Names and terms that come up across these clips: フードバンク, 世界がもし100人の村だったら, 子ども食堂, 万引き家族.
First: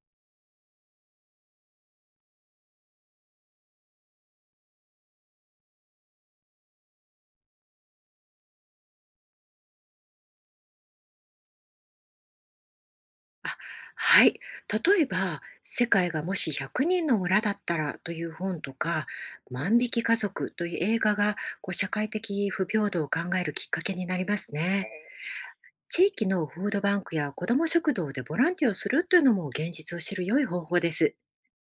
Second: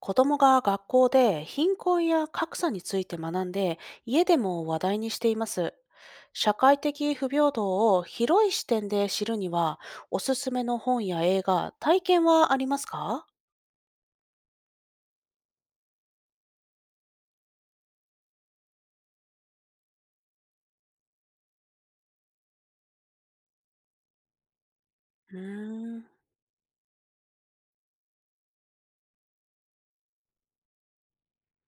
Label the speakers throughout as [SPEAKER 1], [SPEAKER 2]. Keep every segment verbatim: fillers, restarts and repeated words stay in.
[SPEAKER 1] 子供が学校で貧困や格差について学んで、家でも話題にしています。社会的不平等を広い視点で知るには、おすすめの本や映画、体験はありますか？
[SPEAKER 2] あ、はい。例えば、世界がもしひゃくにんの村だったらという本とか、万引き家族という映画がこう社会的不平等を考えるきっかけになりますね。
[SPEAKER 1] うーん、う
[SPEAKER 2] 地域のフードバンクや子ども食堂でボランティアをするというのも、現実を知る良い方法です。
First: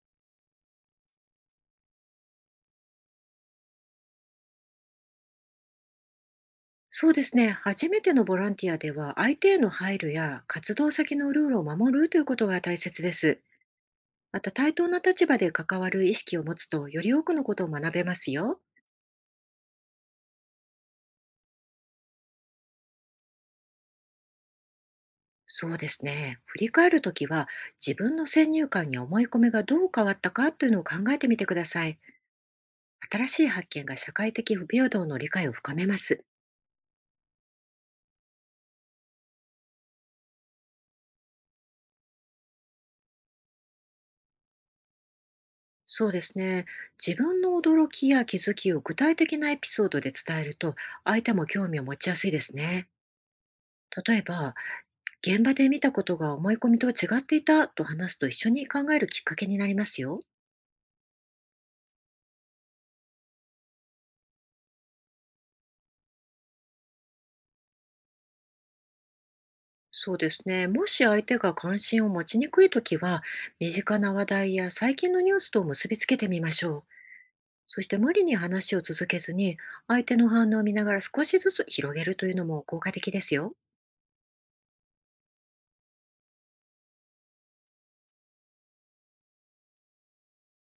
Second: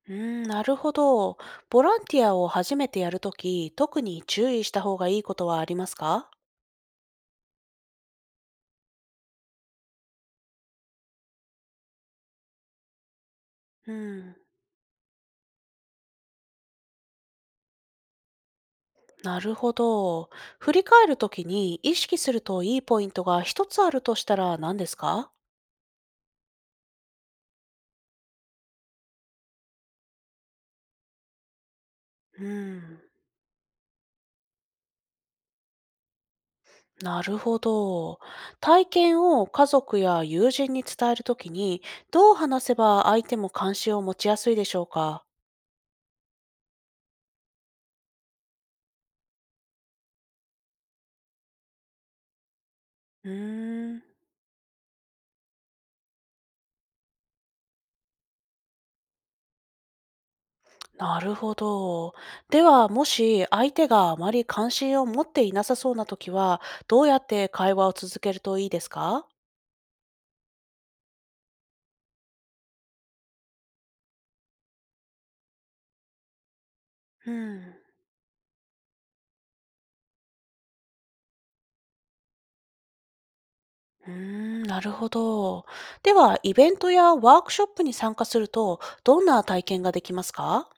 [SPEAKER 1] ーんなるほど。ボランティアを初めてやるとき、特に注意した方がいいことはありますか？
[SPEAKER 2] そうですね。初めてのボランティアでは、相手への配慮や活動先のルールを守るということが大切です。
[SPEAKER 1] うん、
[SPEAKER 2] また、対等な立場で関わる意識を持つと、より多くのことを学べますよ。
[SPEAKER 1] なるほど。振り返るときに意識するといいポイントが一つあるとしたら何ですか？
[SPEAKER 2] そうですね。振り返るときは、自分の先入観や思い込みがどう変わったかというのを考えてみてください。
[SPEAKER 1] うん。
[SPEAKER 2] 新しい発見が社会的不平等の理解を深めます。
[SPEAKER 1] なるほど。体験を家族や友人に伝えるときに、どう話せば相手も関心を持ちやすいでしょうか？
[SPEAKER 2] そうですね。自分の驚きや気づきを具体的なエピソードで伝えると、相手も興味を持ちやすいですね。
[SPEAKER 1] うーん、
[SPEAKER 2] 例えば、現場で見たことが思い込みとは違っていたと話すと、一緒に考えるきっかけになりますよ。
[SPEAKER 1] なるほど。では、もし相手があまり関心を持っていなさそうなときは、どうやって会話を続けるといいですか？
[SPEAKER 2] そうですね。もし相手が関心を持ちにくいときは、身近な話題や最近のニュースと結びつけてみましょう。
[SPEAKER 1] うん。
[SPEAKER 2] そして、無理に話を続けずに、相手の反応を見ながら少しずつ広げるというのも効果的ですよ。
[SPEAKER 1] うーん、なるほど。では、イベントやワークショップに参加すると、どんな体験ができますか？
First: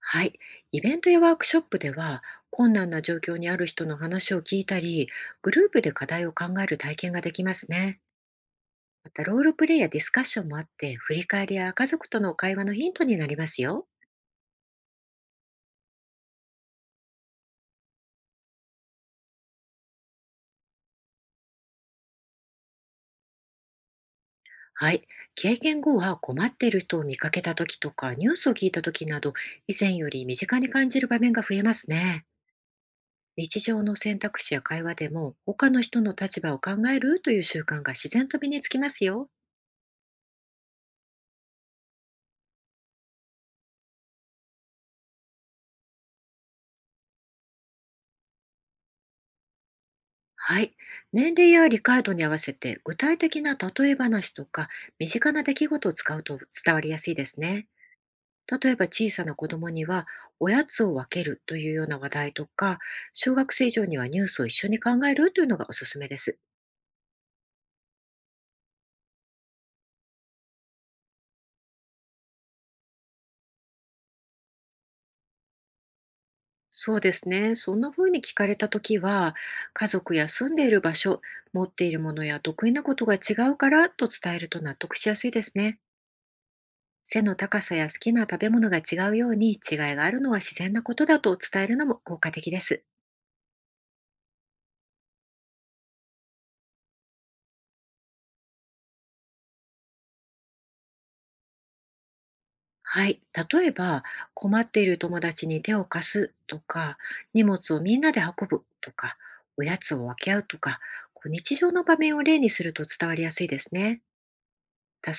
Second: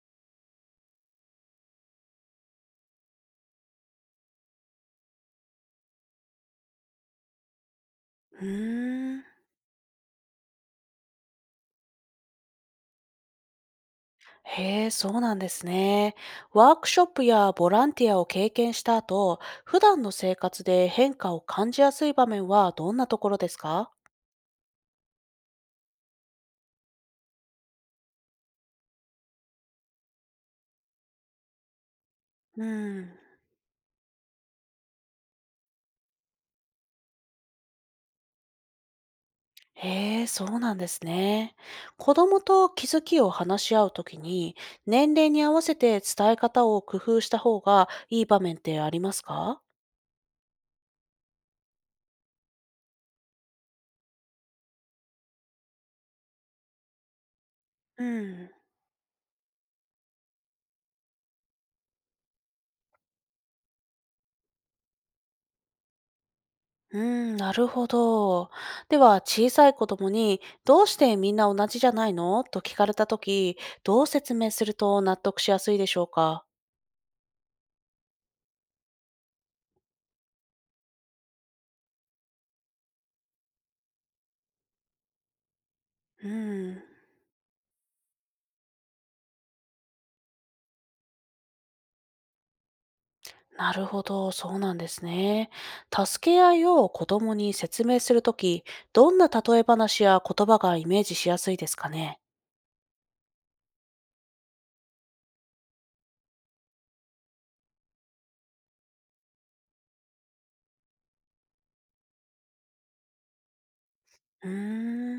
[SPEAKER 2] はい。イベントやワークショップでは、困難な状況にある人の話を聞いたり、グループで課題を考える体験ができますね。
[SPEAKER 1] う
[SPEAKER 2] ま
[SPEAKER 1] ー
[SPEAKER 2] た、
[SPEAKER 1] ん。
[SPEAKER 2] ロールプレイやディスカッションもあって、振り返りや家族との会話のヒントになりますよ。
[SPEAKER 1] へえ、そうなんですね。ワークショップやボランティアを経験した後、普段の生活で変化を感じやすい場面はどんなところですか？
[SPEAKER 2] はい。経験後は、困っている人を見かけた時とか、ニュースを聞いた時など、以前より身近に感じる場面が増えますね。
[SPEAKER 1] うん。
[SPEAKER 2] 日常の選択肢や会話でも、他の人の立場を考えるという習慣が自然と身につきますよ。
[SPEAKER 1] へえ、そうなんですね。子供と気づきを話し合うときに、年齢に合わせて伝え方を工夫した方がいい場面ってありますか？
[SPEAKER 2] はい。年齢や理解度に合わせて、具体的な例え話とか、身近な出来事を使うと伝わりやすいですね。
[SPEAKER 1] うん。
[SPEAKER 2] 例えば、小さな子供には、おやつを分けるというような話題とか、小学生以上にはニュースを一緒に考えるというのがおすすめです。
[SPEAKER 1] うーん、なるほど。では、小さい子供に、どうしてみんな同じじゃないのと聞かれたとき、どう説明すると納得しやすいでしょうか？
[SPEAKER 2] そうですね。そんな風に聞かれたときは、家族や住んでいる場所、持っているものや得意なことが違うからと伝えると納得しやすいですね。
[SPEAKER 1] うーん、
[SPEAKER 2] 背の高さや好きな食べ物が違うように、違いがあるのは自然なことだと伝えるのも効果的です。
[SPEAKER 1] なるほど。そうなんですね。助け合いを子供に説明するとき、どんな例え話や言葉がイメージしやすいですかね？
[SPEAKER 2] はい。例えば、困っている友達に手を貸すとか、荷物をみんなで運ぶとか、おやつを分け合うとか、こう日常の場面を例にすると伝わりやすいですね。
[SPEAKER 1] うー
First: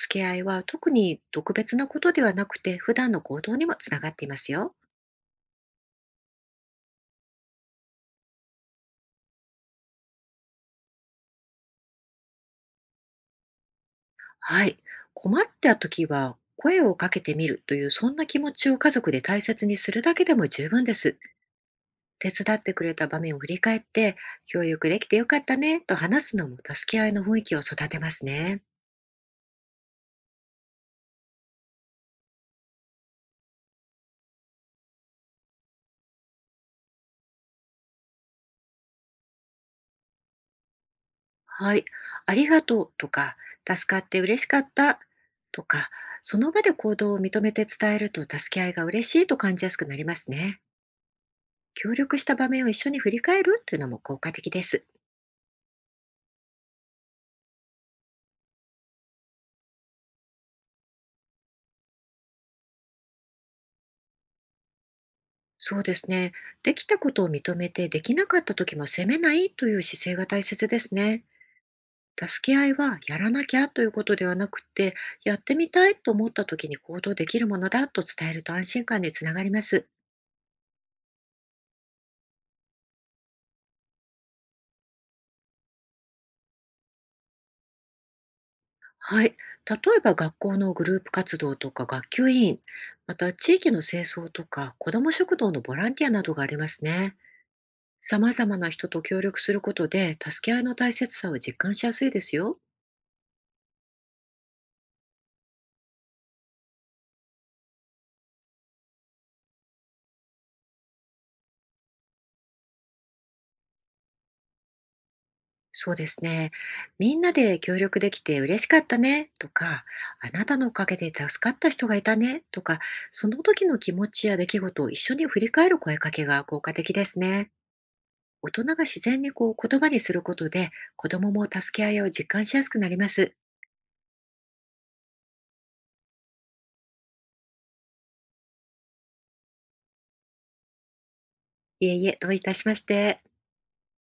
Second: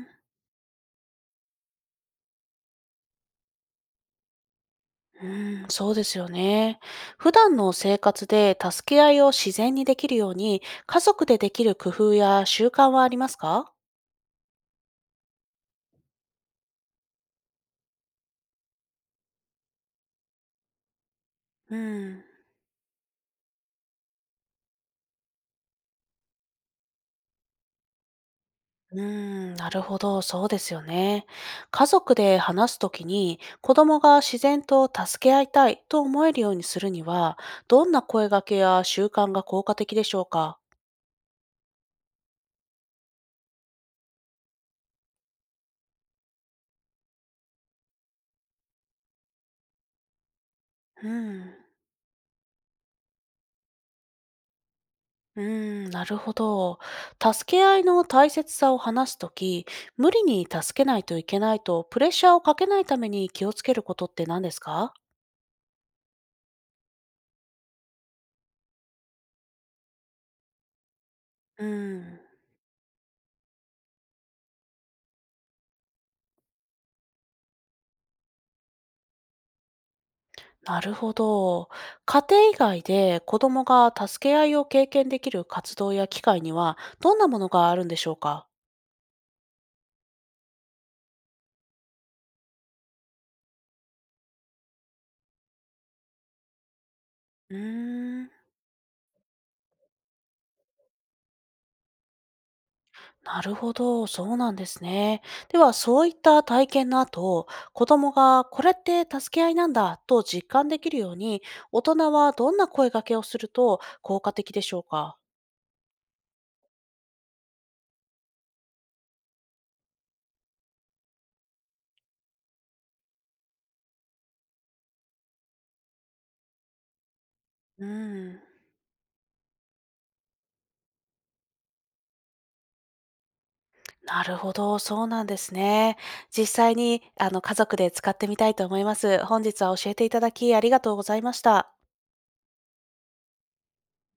[SPEAKER 1] ん、う
[SPEAKER 2] け合いは特に特別なことではなくて、普段の行動にもつながっていますよ。
[SPEAKER 1] ーん、そうですよね。普段の生活で助け合いを自然にできるように、家族でできる工夫や習慣はありますか？
[SPEAKER 2] はい。困った時は声をかけてみるという、そんな気持ちを家族で大切にするだけでも十分です。
[SPEAKER 1] うん、
[SPEAKER 2] 手伝ってくれた場面を振り返って、協力できてよかったねと話すのも、助け合いの雰囲気を育てますね。
[SPEAKER 1] うーん、なるほど、そうですよね。家族で話すときに、子供が自然と助け合いたいと思えるようにするには、どんな声掛けや習慣が効果的でしょうか？
[SPEAKER 2] はい。ありがとうとか、助かって嬉しかったとか、その場で行動を認めて伝えると、助け合いが嬉しいと感じやすくなりますね。
[SPEAKER 1] うん、
[SPEAKER 2] 協力した場面を一緒に振り返るというのも効果的です。
[SPEAKER 1] うーん、なるほど。助け合いの大切さを話すとき、無理に助けないといけないと、プレッシャーをかけないために気をつけることって何ですか？
[SPEAKER 2] そうですね。できたことを認めて、できなかった時も責めないという姿勢が大切ですね。
[SPEAKER 1] うん。
[SPEAKER 2] 助け合いはやらなきゃということではなくて、やってみたいと思った時に行動できるものだと伝えると安心感につながります。
[SPEAKER 1] なるほど。家庭以外で子供が助け合いを経験できる活動や機会にはどんなものがあるんでしょうか？
[SPEAKER 2] はい。例えば、学校のグループ活動とか学級委員、また地域の清掃とか子ども食堂のボランティアなどがありますね。
[SPEAKER 1] うー
[SPEAKER 2] 様
[SPEAKER 1] ん、
[SPEAKER 2] 々な人と協力することで、助け合いの大切さを実感しやすいですよ。
[SPEAKER 1] なるほど。そうなんですね。では、そういった体験の後、子供がこれって助け合いなんだと実感できるように、大人はどんな声掛けをすると効果的でしょうか？
[SPEAKER 2] そうですね。みんなで協力できて嬉しかったねとか、あなたのおかげで助かった人がいたねとか、その時の気持ちや出来事を一緒に振り返る声かけが効果的ですね。
[SPEAKER 1] うん。
[SPEAKER 2] 大人が自然にこう言葉にすることで、子供も助け合いを実感しやすくなります。
[SPEAKER 1] なるほど、そうなんですね。実際にあの家族で使ってみたいと思います。本日は教えていただきありがとうございました。
[SPEAKER 2] いえいえ、どういたしまして。